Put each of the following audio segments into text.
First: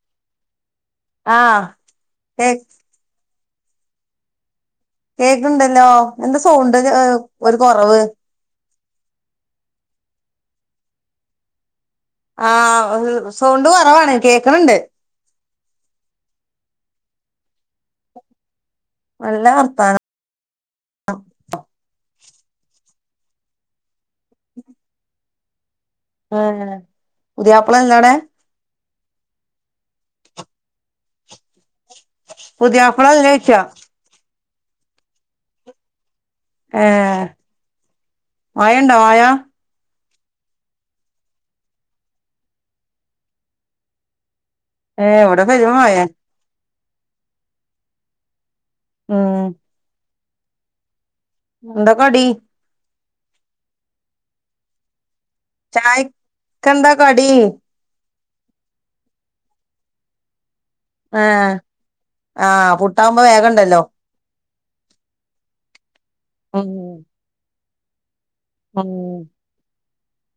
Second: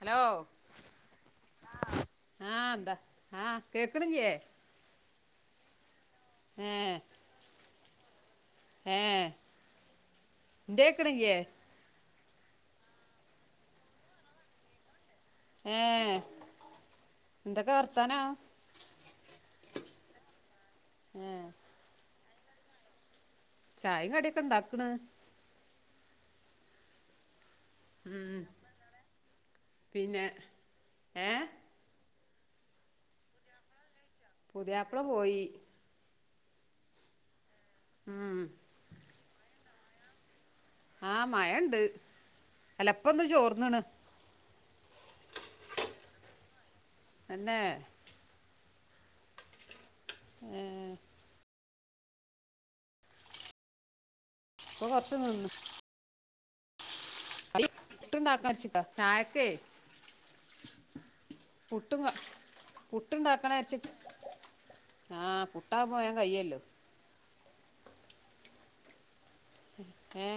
Hello ആഹ് കേൾ ആഹ് കേക്കണില്ലേ കേക്കണുണ്ടല്ലോ എന്താ ഏ സൗണ്ട് ഒരു ഒരു കുറവ് ഇ കേക്കണില്ലേ ആഹ സൗണ്ട് കുറവാണ് കേക്കണണ്ട് ഏഹ് എന്തൊക്കെ വർത്താനാ നല്ല വർത്താനം ഏ ചായും കടിയൊക്കെ ഇണ്ടാക്കണ് ഉം പുതിയാപ്പള എന്താട പിന്നെ ഏഹ് പുതിയാപ്പിള ഇല്ലേ ചോച്ച് പുതിയാപ്പിള പോയി ഏ ഉം മഴഉണ്ടോ വായണ്ടാ വായാ ആഹ മഴ ഇണ്ട് അല്ലപ്പ എന്താ ചോർന്നുണ് ഏ ഇവിടെ പെരുമഴ തന്നെ ഉം ഏ ഏ എന്താ കടി ഇപ്പ കൊർച്ച് നിന്ന് കന്താ കടി പുട്ട്ണ്ടാക്കാർച്ചിക്കാ ചായക്കേ ഏ പുട്ടും ക- ആ പുട്ടാവുമ്പോ വേഗണ്ടല്ലോ ആഹ് പു ഉം ആമ് ഏ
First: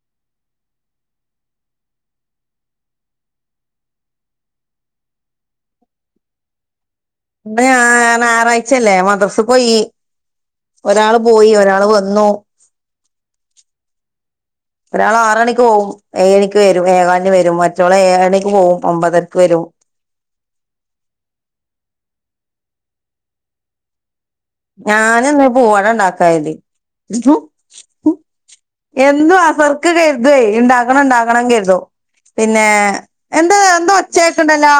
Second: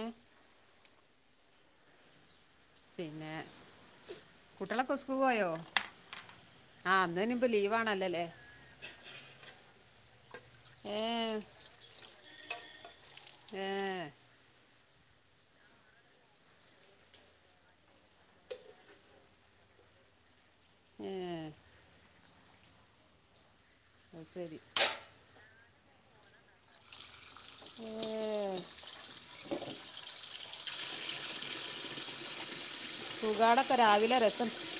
പിന്നെ കുട്ടിയാളൊക്കെ സ്കൂൾ പോയോ ആ അന്ന് ഇനിയിപ്പോ ഇന്ന് ആ ലീവാണല്ലോ അല്ലേ ഞാറാഴ്ചല്ലേ മദ്രസ പോയി ഏ ഒരാള് പോയി ഒരാള് വന്നു ഏ ഒരാൾ ആറണിക്ക് പോവും ഏഴണിക്ക് വരും ഏയേകാലിന് വരും മറ്റോൾ ഏഴണിക്ക് പോവും ഒമ്പതർക്ക് വരും ഓ ഏ അത് ശരി ഞാനിന്ന് പൂവട ഉണ്ടാക്കാർതി ഏ [unintelligible] എന്നും അസർക്ക് കെർതേ ഇണ്ടാക്കണം ഇണ്ടാക്കണം കെർതും പിന്നെ എന്താ സുഖാടൊക്കെ എന്ത രാവിലെ രസം ഒച്ചേക്ക്ണ്ടല്ലോ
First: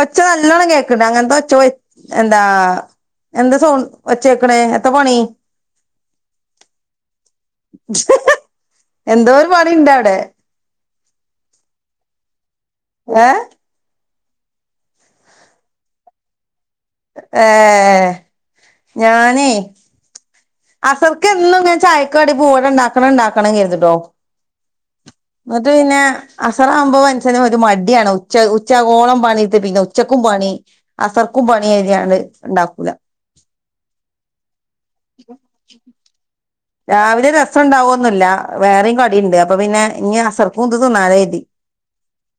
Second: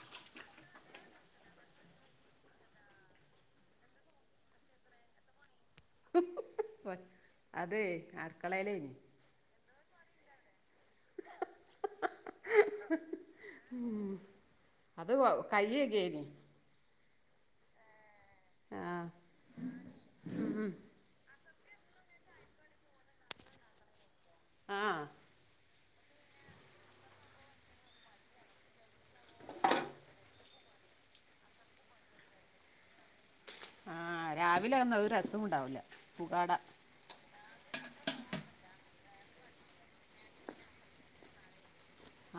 ഒച്ച നല്ലോണം കേൾക്ക്ണ്ട് അങ്ങൻത്തെ ഒച്ച എന്താ എന്താ സൗ ഒച്ചേക്ക്ണേ എത്താ പണി അതെ അട്ക്കളേലേനി എന്തോ ഒരു പണി ഇണ്ട് അവിടെ ഏ അത് കയ്യകേനി ഏ ഞാനെ അസർക്ക് എന്നും ചായക്കടി പൂവട ഇണ്ടാക്കണം ഇണ്ടാക്കണം കെർതുട്ടോ ആ ങ്ങട്ട് പിന്നെ അസറാവുമ്പോ മൻസൻ ഒരു മടിയാണ് ഉച്ച ഉച്ചാകോളം പണിയിട്ത്ത് പിന്നെ ഉച്ചക്കും പണി അസർക്കും പണിയ്നാണ്ട് ഇണ്ടാക്കൂല ആ രാവിലെ അയൊന്നും ഒരസം ഉണ്ടാവൂല പുകാട രാവിലെ രസണ്ടാവോന്നുല്ല വേറിം കടിണ്ട് അപ്പൊ പിന്നെ ഇഞ്ഞ് അസർക്കും ഇത് തിന്നാലോ കെർതി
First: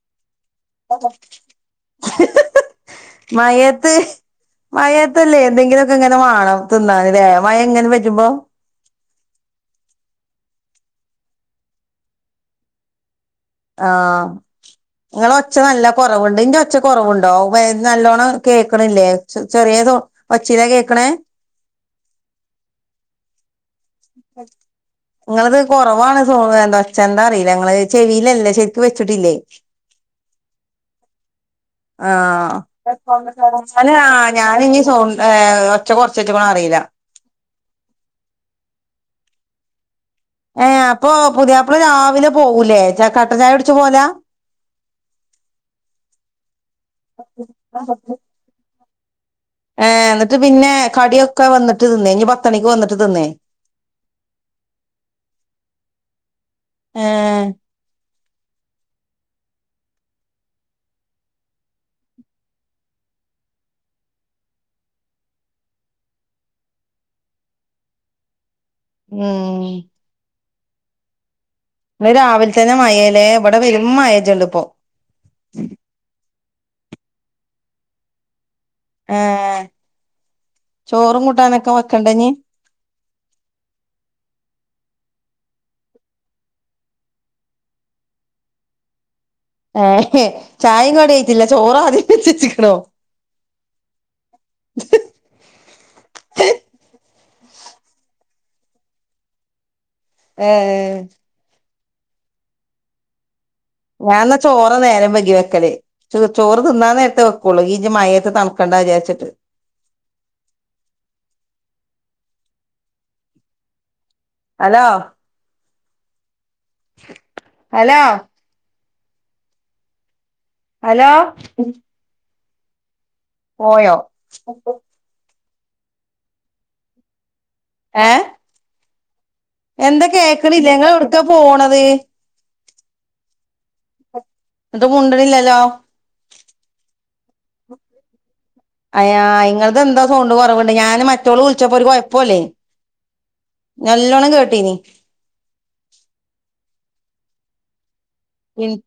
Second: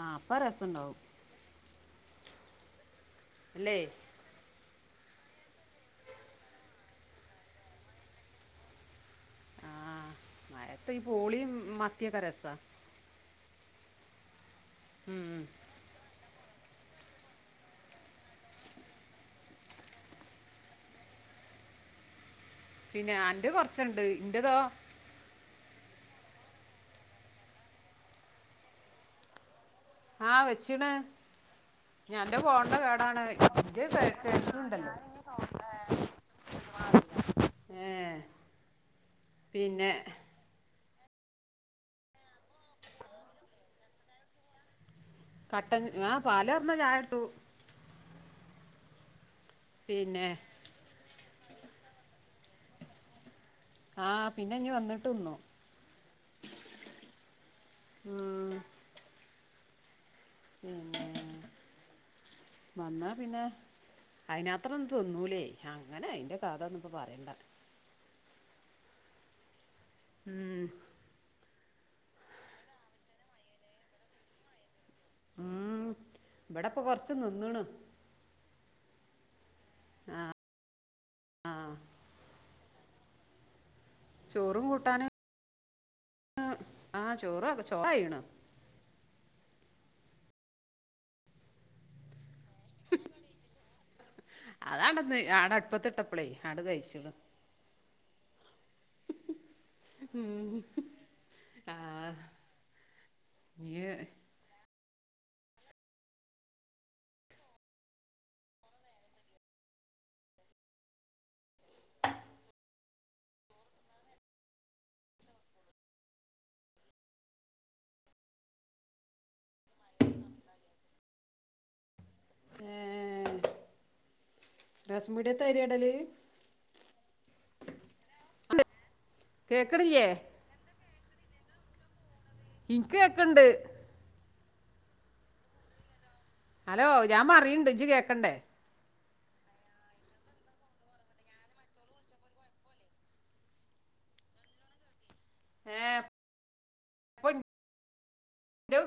ആ അപ്പൊ രസണ്ടാവും അല്ലേ മഴയത്ത് മയ ല്ലേ എന്തെങ്കിലുക്കെ ഇങ്ങനെ വാണം തിന്നാന്ലേ മഴ ഇങ്ങനെ പേജുമ്പോ ആ മഴയത്ത് ഈ പൂളീം മത്തിയൊക്കെ രസാ ആ ഉം. നിങ്ങളൊച്ച നല്ല കൊറവുണ്ട് ഇന്റെ ഒ ച്ച കൊറവുണ്ടോ ഏ നല്ലോണ്ണം കേക്ക്ണ്ല്ലേ ചെറിയ സൗ ഒച്ചീലാ കേക്ക്ണേ പിന്നെ അന്റെ കൊർച്ച്ണ്ട് ഇന്റതോ കൊർവാണ് സോ എന്തോച്ച എന്താ അറീല്ല ഇങ്ങള് ചെവീലല്ലേ ശെർക്ക് വെച്ച്ട്ടില്ലേ ആഹ് വെച്ചിണ് ആ ഞാൻ്റെ ഫോണിൻ്റെ കേടാണ് ഇത് ആ ഞാന ഇ കേൾക്കുന്നുണ്ടല്ലോ സൗ ഒച്ച കൊർച്ച്ക്ക് ണോ അറി ല ഏ പിന്നെ ഏ അപ്പൊ പുതിയാപ്പള രാവിലെ പോകൂലേ കട്ടൻചായ കുട്ച്ച് പോല കട്ടൻ ആ പാലാർന്ന ചായ കുട്ച്ചും ഏ പിന്നെ ന്നട്ട്പിന്നെ കടിയൊക്കെ വന്ന്ട്ട് തിന്നേ ഇഞ്ഞ് പത്തണിക്ക് വന്ന്ട്ട് തിന്നേ ആ പിന്നെ ഇനി വന്ന്ട്ടിന്നും ഏഹ് ആ പിന്നെ വന്നാ പിന്നെ അയിനാത്ര ഒന്ന് തിന്നൂലേ അങ്ങനെ അയിന്റെ കഥ ഒന്ന് ഇപ്പോ പറയണ്ട ങ്ങ് ഉം, ഇന്ന് രാവിലെ തന്നെ മഴയല്ലേ ഇവിടെ വെരും മഴജോള് ഇപ്പോ ഇവിടപ്പൊ കൊറച്ച് നിന്ന്ണ് ആ ഏ ചോറും ആ കൂട്ടാനൊക്കെ വെക്കണ്ട ഇനി ചോറും കൂട്ടാന് അ ആ ചോറ് ചോറായ്ണ് അ ഏ ചായയും കടിയും ആയിറ്റില്ല ചോറാദ്യം വെച്ചച്ച് അതാണ്ടന്ന് ആട അടുപ്പത്തിട്ടപ്പളെ ആട കഴിച്ചുന്ന് ഏ ആ നീ ഓ നേരം വൈകി വെക്കല് ചോ ചോറ് തിന്നൻ നേരത്തെ വെക്കുള്ളൂ ഇജ് മഴയത്ത് തണുക്കണ്ട വിചാരിച്ചിട്ട് ഹലോ ഹലോ ഹലോ ഏ, പോയോ [unintelligible] ഏ കേക്കണില്ലേ എന്താ കേക്കണില്ലേ നിങ്ങൾ എവിടുക്ക പോണത് ഇന്ക്ക് കേക്കണ്ട് എന്ത മുണ്ടണില്ലല്ലോ ഹലോ ഞാൻ പറയണ്ട് ഇജ് കേക്കണ്ടേ അയാ ഇങ്ങക്ക് എന്താ സൗണ്ട് കുറവുണ്ട് ഞാൻ മറ്റൊള വിളിച്ചപ്പോ ഒരു കുഴപ്പല്ലേന് നല്ലോണം കേട്ടീനി ഏ [unintelligible] പിൻ എന്റെ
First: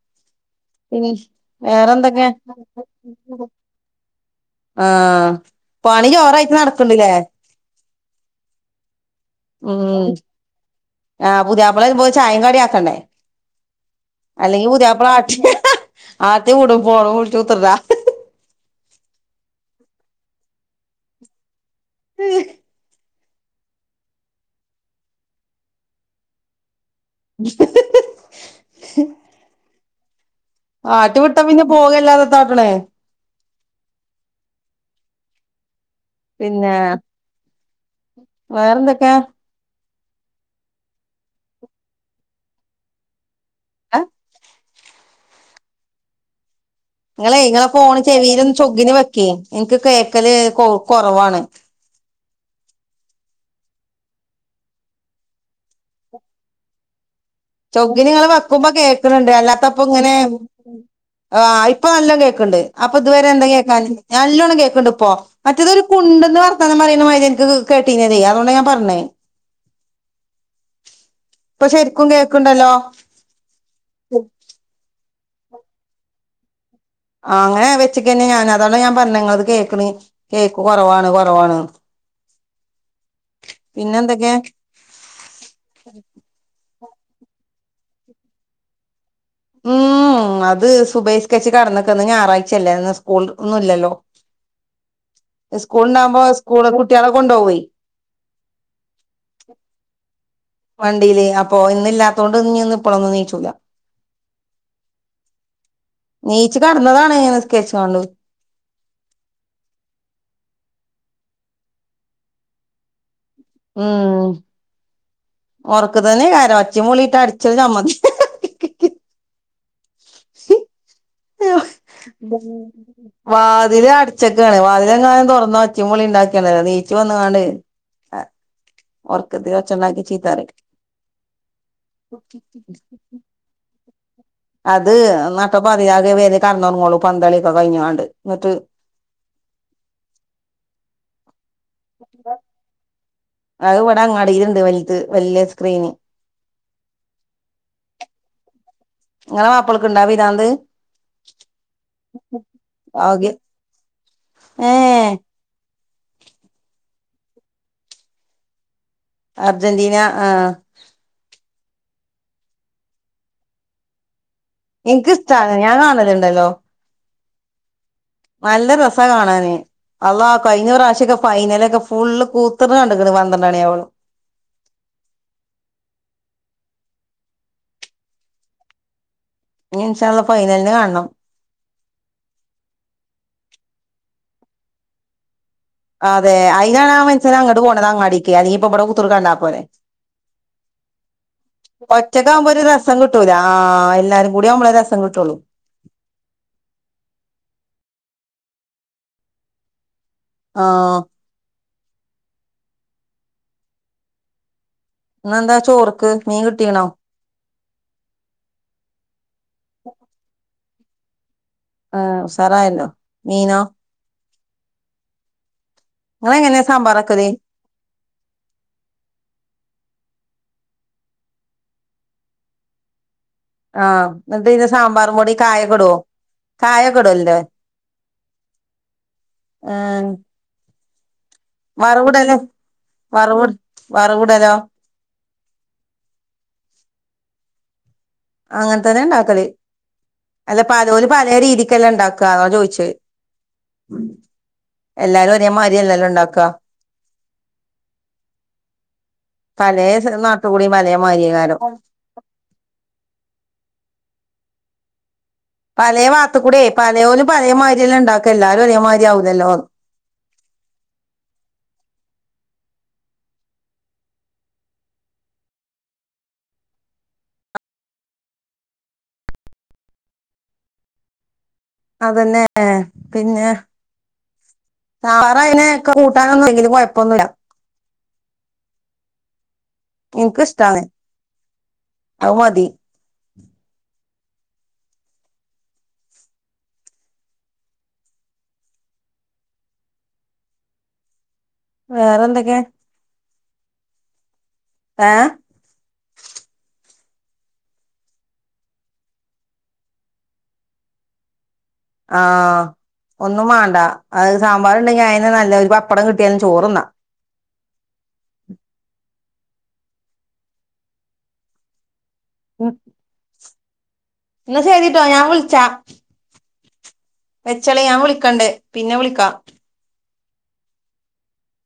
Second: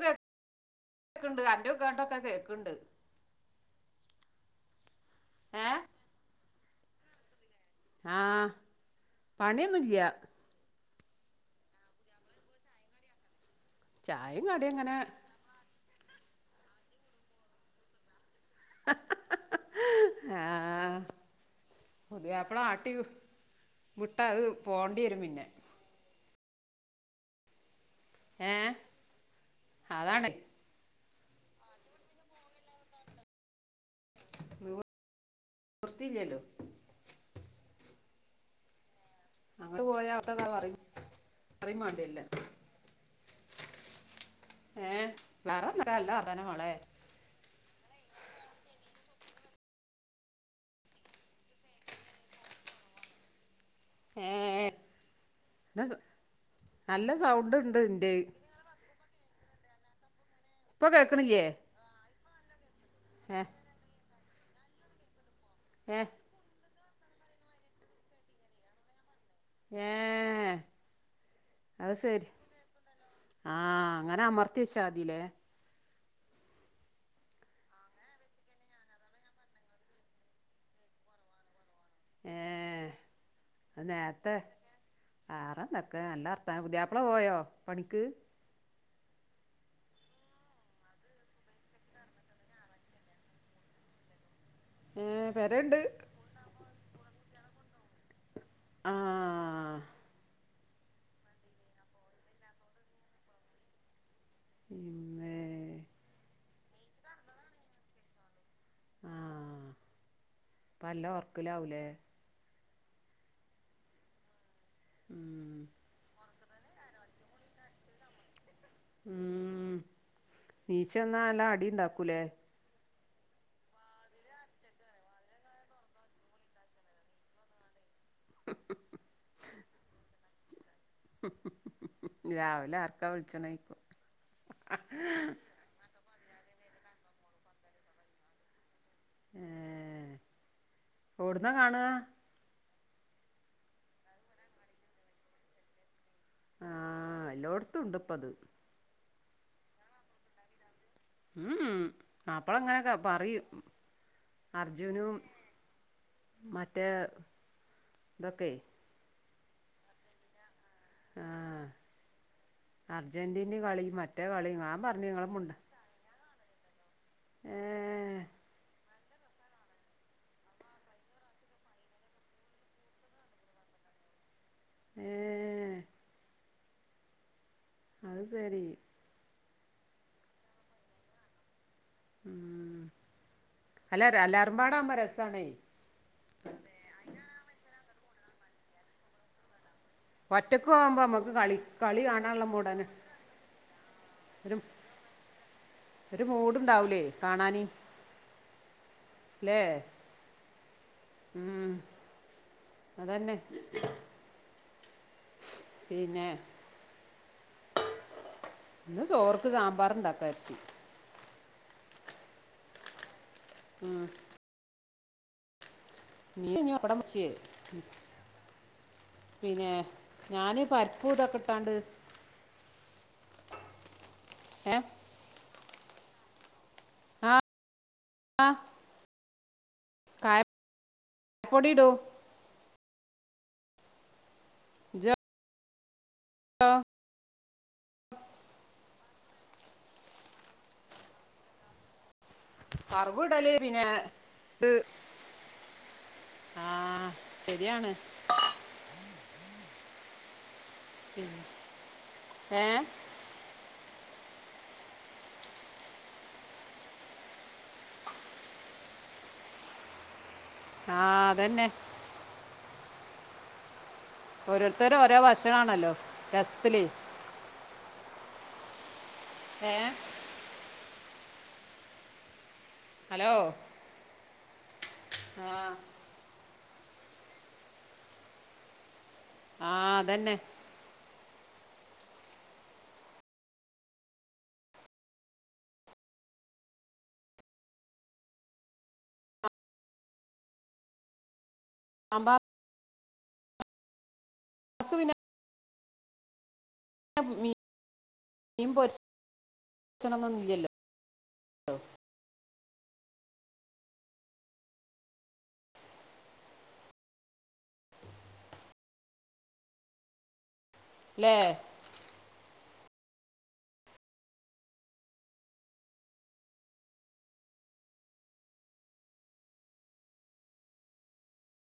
പിൻ കേക്കണ്ട് അന്റെ കേട്ടൊക്കെ വേറെന്തൊക്കെയാ കേക്കണ്ട് ആ ഏ പണി ചോറായിട്ട് നടക്ക്ണ്ട്ല്ലേ ആ പണിയൊന്നുല്യ ഉം ആ പുതിയാപ്പള വരുമ്പോ ചായ കടി ആക്കണ്ടേ ചായയും അല്ലെങ്കി കടിയും അങ്ങനെ പുതിയാപ്പള ആട്ട് ആട്ടി വിടും ഫോണും വിളിച്ചു കുത്തർന്നാൽ ആ പുതിയാപ്ല ആട്ടി വിടും വിട്ട അത് പോണ്ടി വരും പിന്നെ ഏ അതാണ് ആട്ടി വിട്ട പിന്നെ പോകല്ലാതെ താട്ട് ണേ [unintelligible] നിർത്തില്ലേ ല്ലോ വേറെന്തൊക്കെയ പെട്ടുപോയ അവസ്ഥ പറയും മാണ്ടി വരൂ ലാ അ ഏ വേറെ ഒന്നൂല്ല നല്ല വർത്താനംമളെ ഇങ്ങളെ ഇങ്ങളെ ഫോണ് ചെവിൽ ഒന്ന് ചൊഗ്ഗിന് വെക്കി എനിക്ക് കേക്കല് കൊ കൊറവാണ് ഏ എ ഡസം നല്ല സൗണ്ട് ഉണ്ട് ഇന്റെ ചൊഗിനിങ്ങൾ വെക്കുമ്പോ കേക്കുണുണ്ട് അല്ലാത്തപ്പ ഇങ്ങനെ ഇപ്പൊ ആ കേക്കണില്ലേ ഇപ്പൊ നല്ലോം കേക്ക്ണ്ട് അപ്പ ഇതുവരെ ഏ എന്താ കേക്കാഞ്ഞത് നല്ലോണ്ണം കേക്കണ്ട് ഇപ്പൊ മറ്റേതൊരു ഏ കുണ്ടന്ന് വർത്താനം പറയുന്ന മാറി എന്ക്ക് കേട്ടീനതേ അതുകൊണ്ട ഞാൻ പറഞ്ഞേ ഏ ഇപ്പൊ അത് ശരിക്കും ശരി കേക്കണ്ടല്ലോ ആ അങ്ങനെ അമർത്തിവച്ചാതിലേ ആ അങ്ങനെ വെച്ചക്കന്നെ ഞാൻ അതാണ് ഞാൻ പറഞ്ഞഇങ്ങളത് കേക്കണ് കേക്ക് കുറവാണ് കുറവാണ് ഏ പിന്നെ എന്തൊക്കെ നേരത്തെ വേറെന്തൊക്കെ നല്ലർത്താനം പുതിയാപ്പള പോയോ പണി ക്ക് ഉം ഉം അത് സുബൈയ് നിസ്കരിച്ച് കടന്നക്ക ന്ന് ഞായറാഴ്ചയല്ലേ ന്ന് സ്കൂൾ ഒന്നും ഇല്ലല്ലോ ഏ പെരേണ്ട് സ്കൂൾണ്ടാകുമ്പോ സ്കൂള് കുട്ട്യാളെ കൊണ്ടോവെയ് ആ വണ്ടിയില് അപ്പൊ ഇന്നില്ലാത്തൊണ്ട് ഞ്ഞ് ന്ന് ഇപ്പളൊന്നും നീച്ചൂല പിന്നെ നീച്ച് കടന്നതാണ് നിസ്കരിച്ച് കാണ്ട് ആ ഇപ്പ നല്ല ഒർക്കിലാവൂലേ ഉം ഉം ഉറക്ക് തന്നെക്കാരം ഒച്ചിംയും ബുളിയിട്ടാൽ അടിച്ച് ചമ്മന്തി ഉം നീച്ചന്നാ നല്ല അടിണ്ടാക്കൂലേ വാതില് അടച്ചക്കാണ് വാതിലെങ്ങാനും തുറന്ന് ഒച്ചും ബിളിം ണ്ടാക്കിയണ്ടല്ലോ നീച്ച്‌ വന്ന്ക്കാണ്ട് ആ ഓർക്കത്ത് ഒച്ചണ്ടാക്കിയാ ചീത്തറിം രാവിലെ ആർക്കാ [unintelligible] വിളിച്ചണേക്കും അത് നട്ട പതിരാക്ക് വെര കടന്നൊറങ്ങൊള്ളു പന്തളിക്കെ കഴിഞ്ഞ്ക്കാണ്ട് ന്നിട്ട് ഏ ഓടുന്നകാണാ അത് ഇവിടെ അങ്ങാടീല്ണ്ട് വല്ത് വല്യ സ്ക്രീന് ആഹ് എല്ലോട്ത്തുണ്ട് പ്പ ത് ങ്ങളെ മാപ്പളക്ക്ണ്ടാ ആ പിരാന്ത് ഉം ഉം ആകെ മാപ്പളഇങ്ങനൊകെപറിം ഏ അർജുനും മറ്റേ ഹ് തൊക്കെ അർജന്റീ ന ആഹ് അർജന്റീന കളി മറ്റ ഇൻക് സ്ത്താണ് ഞാൻ കാണലുണ്ട്ല്ലോ ഏ നല്ല രസാ കാണാന് അള്ളാ കഴിഞ്ഞ പ്രാവശ്യൊക്കെ ഫൈനലൊക്കെ ഫുള്ള് കൂത്തർന്ന് കണ്ട്ക്ക്ണ് പന്ത്രണ്ടണിയാവോളം ഏഹ് അഹ് സരി ഞ്ഞി ൻശാഅള്ളാ ഫൈനലിന് കാണണം ഉം അല്ല അല്ലാരുമ്പാടാവുമ്പോ രസാണെ ക്യാ [unintelligible] ബട [unintelligible] കുത്തർക്ക ണ്ടാ പോരേ ഒറ്റക്ക് പോകുമ്പോൾ നമുക്ക് കളി കളി കാണാനുള്ള ഒറ്റക്കാവുമ്പോ ഒരു മൂടനെ രസം കിട്ടൂല ആഹ് എല്ലാരും കൂടി ഒരു ആവുമ്പളാ രസ കിട്ടൊള്ളു ഒരു മൂട്ണ്ടാവൂലേ കാണാന് ല്ലേ ആഹ് ഉം അതന്നെ ഇന്നെന്താ ചോർക്ക് പിന്നെ മീൻ കിട്ടീണോ ഇന്ന് ചോർക്ക് സാമ്പാറ് ഇണ്ടാക്കാർച്ച് ആഹ്ഉസാറായല്ലോ മീനോ ഇങ്ങളെങ്ങനെ മീൻഞ് വപ്പടം പൊരിച്ചേ സാമ്പാറെക്കല് പിന്നെ ഞാന് പരിപ്പൂതൊക്കെട്ടാണ്ട് ആഹ് ന്നട്ട് പിന്നെ സാമ്പാറും പൊടി കായക്കെടോ കായക്കെടല്ല്ലൊ ആഹ് ആഹ് കായപ്പൊടി ഇടൂ വറവ്ടലോ വറവ് വറവ്ടലോ ജൊ ആ അങ്ങനെ തന്നെണ്ടാക്കല് അല്ല പലോലും പലേ രീതിക്കല്ലേ ഇണ്ടാക്കല് ക്കാ അ [unintelligible] ചോയ്ച്ചേ കറുവ് ഇടല് പിന്നെ ഇത് എല്ലാരും ഒരേ മാരി അല്ലല്ലോണ്ടാക്കാ ആ ശരിയാണ് പലേ നാട്ട്കൂടീം പലേ മാരിയ കാരം ഏ പലേ ഭാത്ത്കൂടെ പലയോലും പലേമാരില്ലേ ഇണ്ടാക്ക എല്ലാരും ഒരേമാരി ആവൂല്ലല്ലോന്ന് ആഹ് അതന്നെ ഓരോരുത്തര് ഓരോ ഭക്ഷണാണല്ലോ രസ്ത്തില് ഏഹ് അതന്നെ ഹലോ പിന്നെ സാമ്പാറായിന് ക്കൊ കൂട്ടാനൊന്നും ഇല്ലെങ്കിലും കിഴപ്പൊന്നുല്ല ആ അതന്നെ ഇൻക്ക് ഇഷ്ടാണ് അഹ്മതി വേറെ സാമ്പാർക്ക് എന്തൊക്കെ എഹ് [unintelligible] മീ മീൻ പൊരിച്ചണം ന്നുന്നില്ലല്ലോ ആഹ് ഒന്നും മാണ്ട അഹ്സാമ്പാറണ്ടെങ്കി അയിന് നല്ല ഒരു പപ്പടം കിട്ട്യാലും ചോറുണ്ണാം ഉം ലെ ഉം ന്ന ശരിട്ടോ ഞാൻ വിളിച്ചാ വെച്ചളിം ഞാൻ വിളിക്കണ്ട് പിന്നെ വിളിക്കാം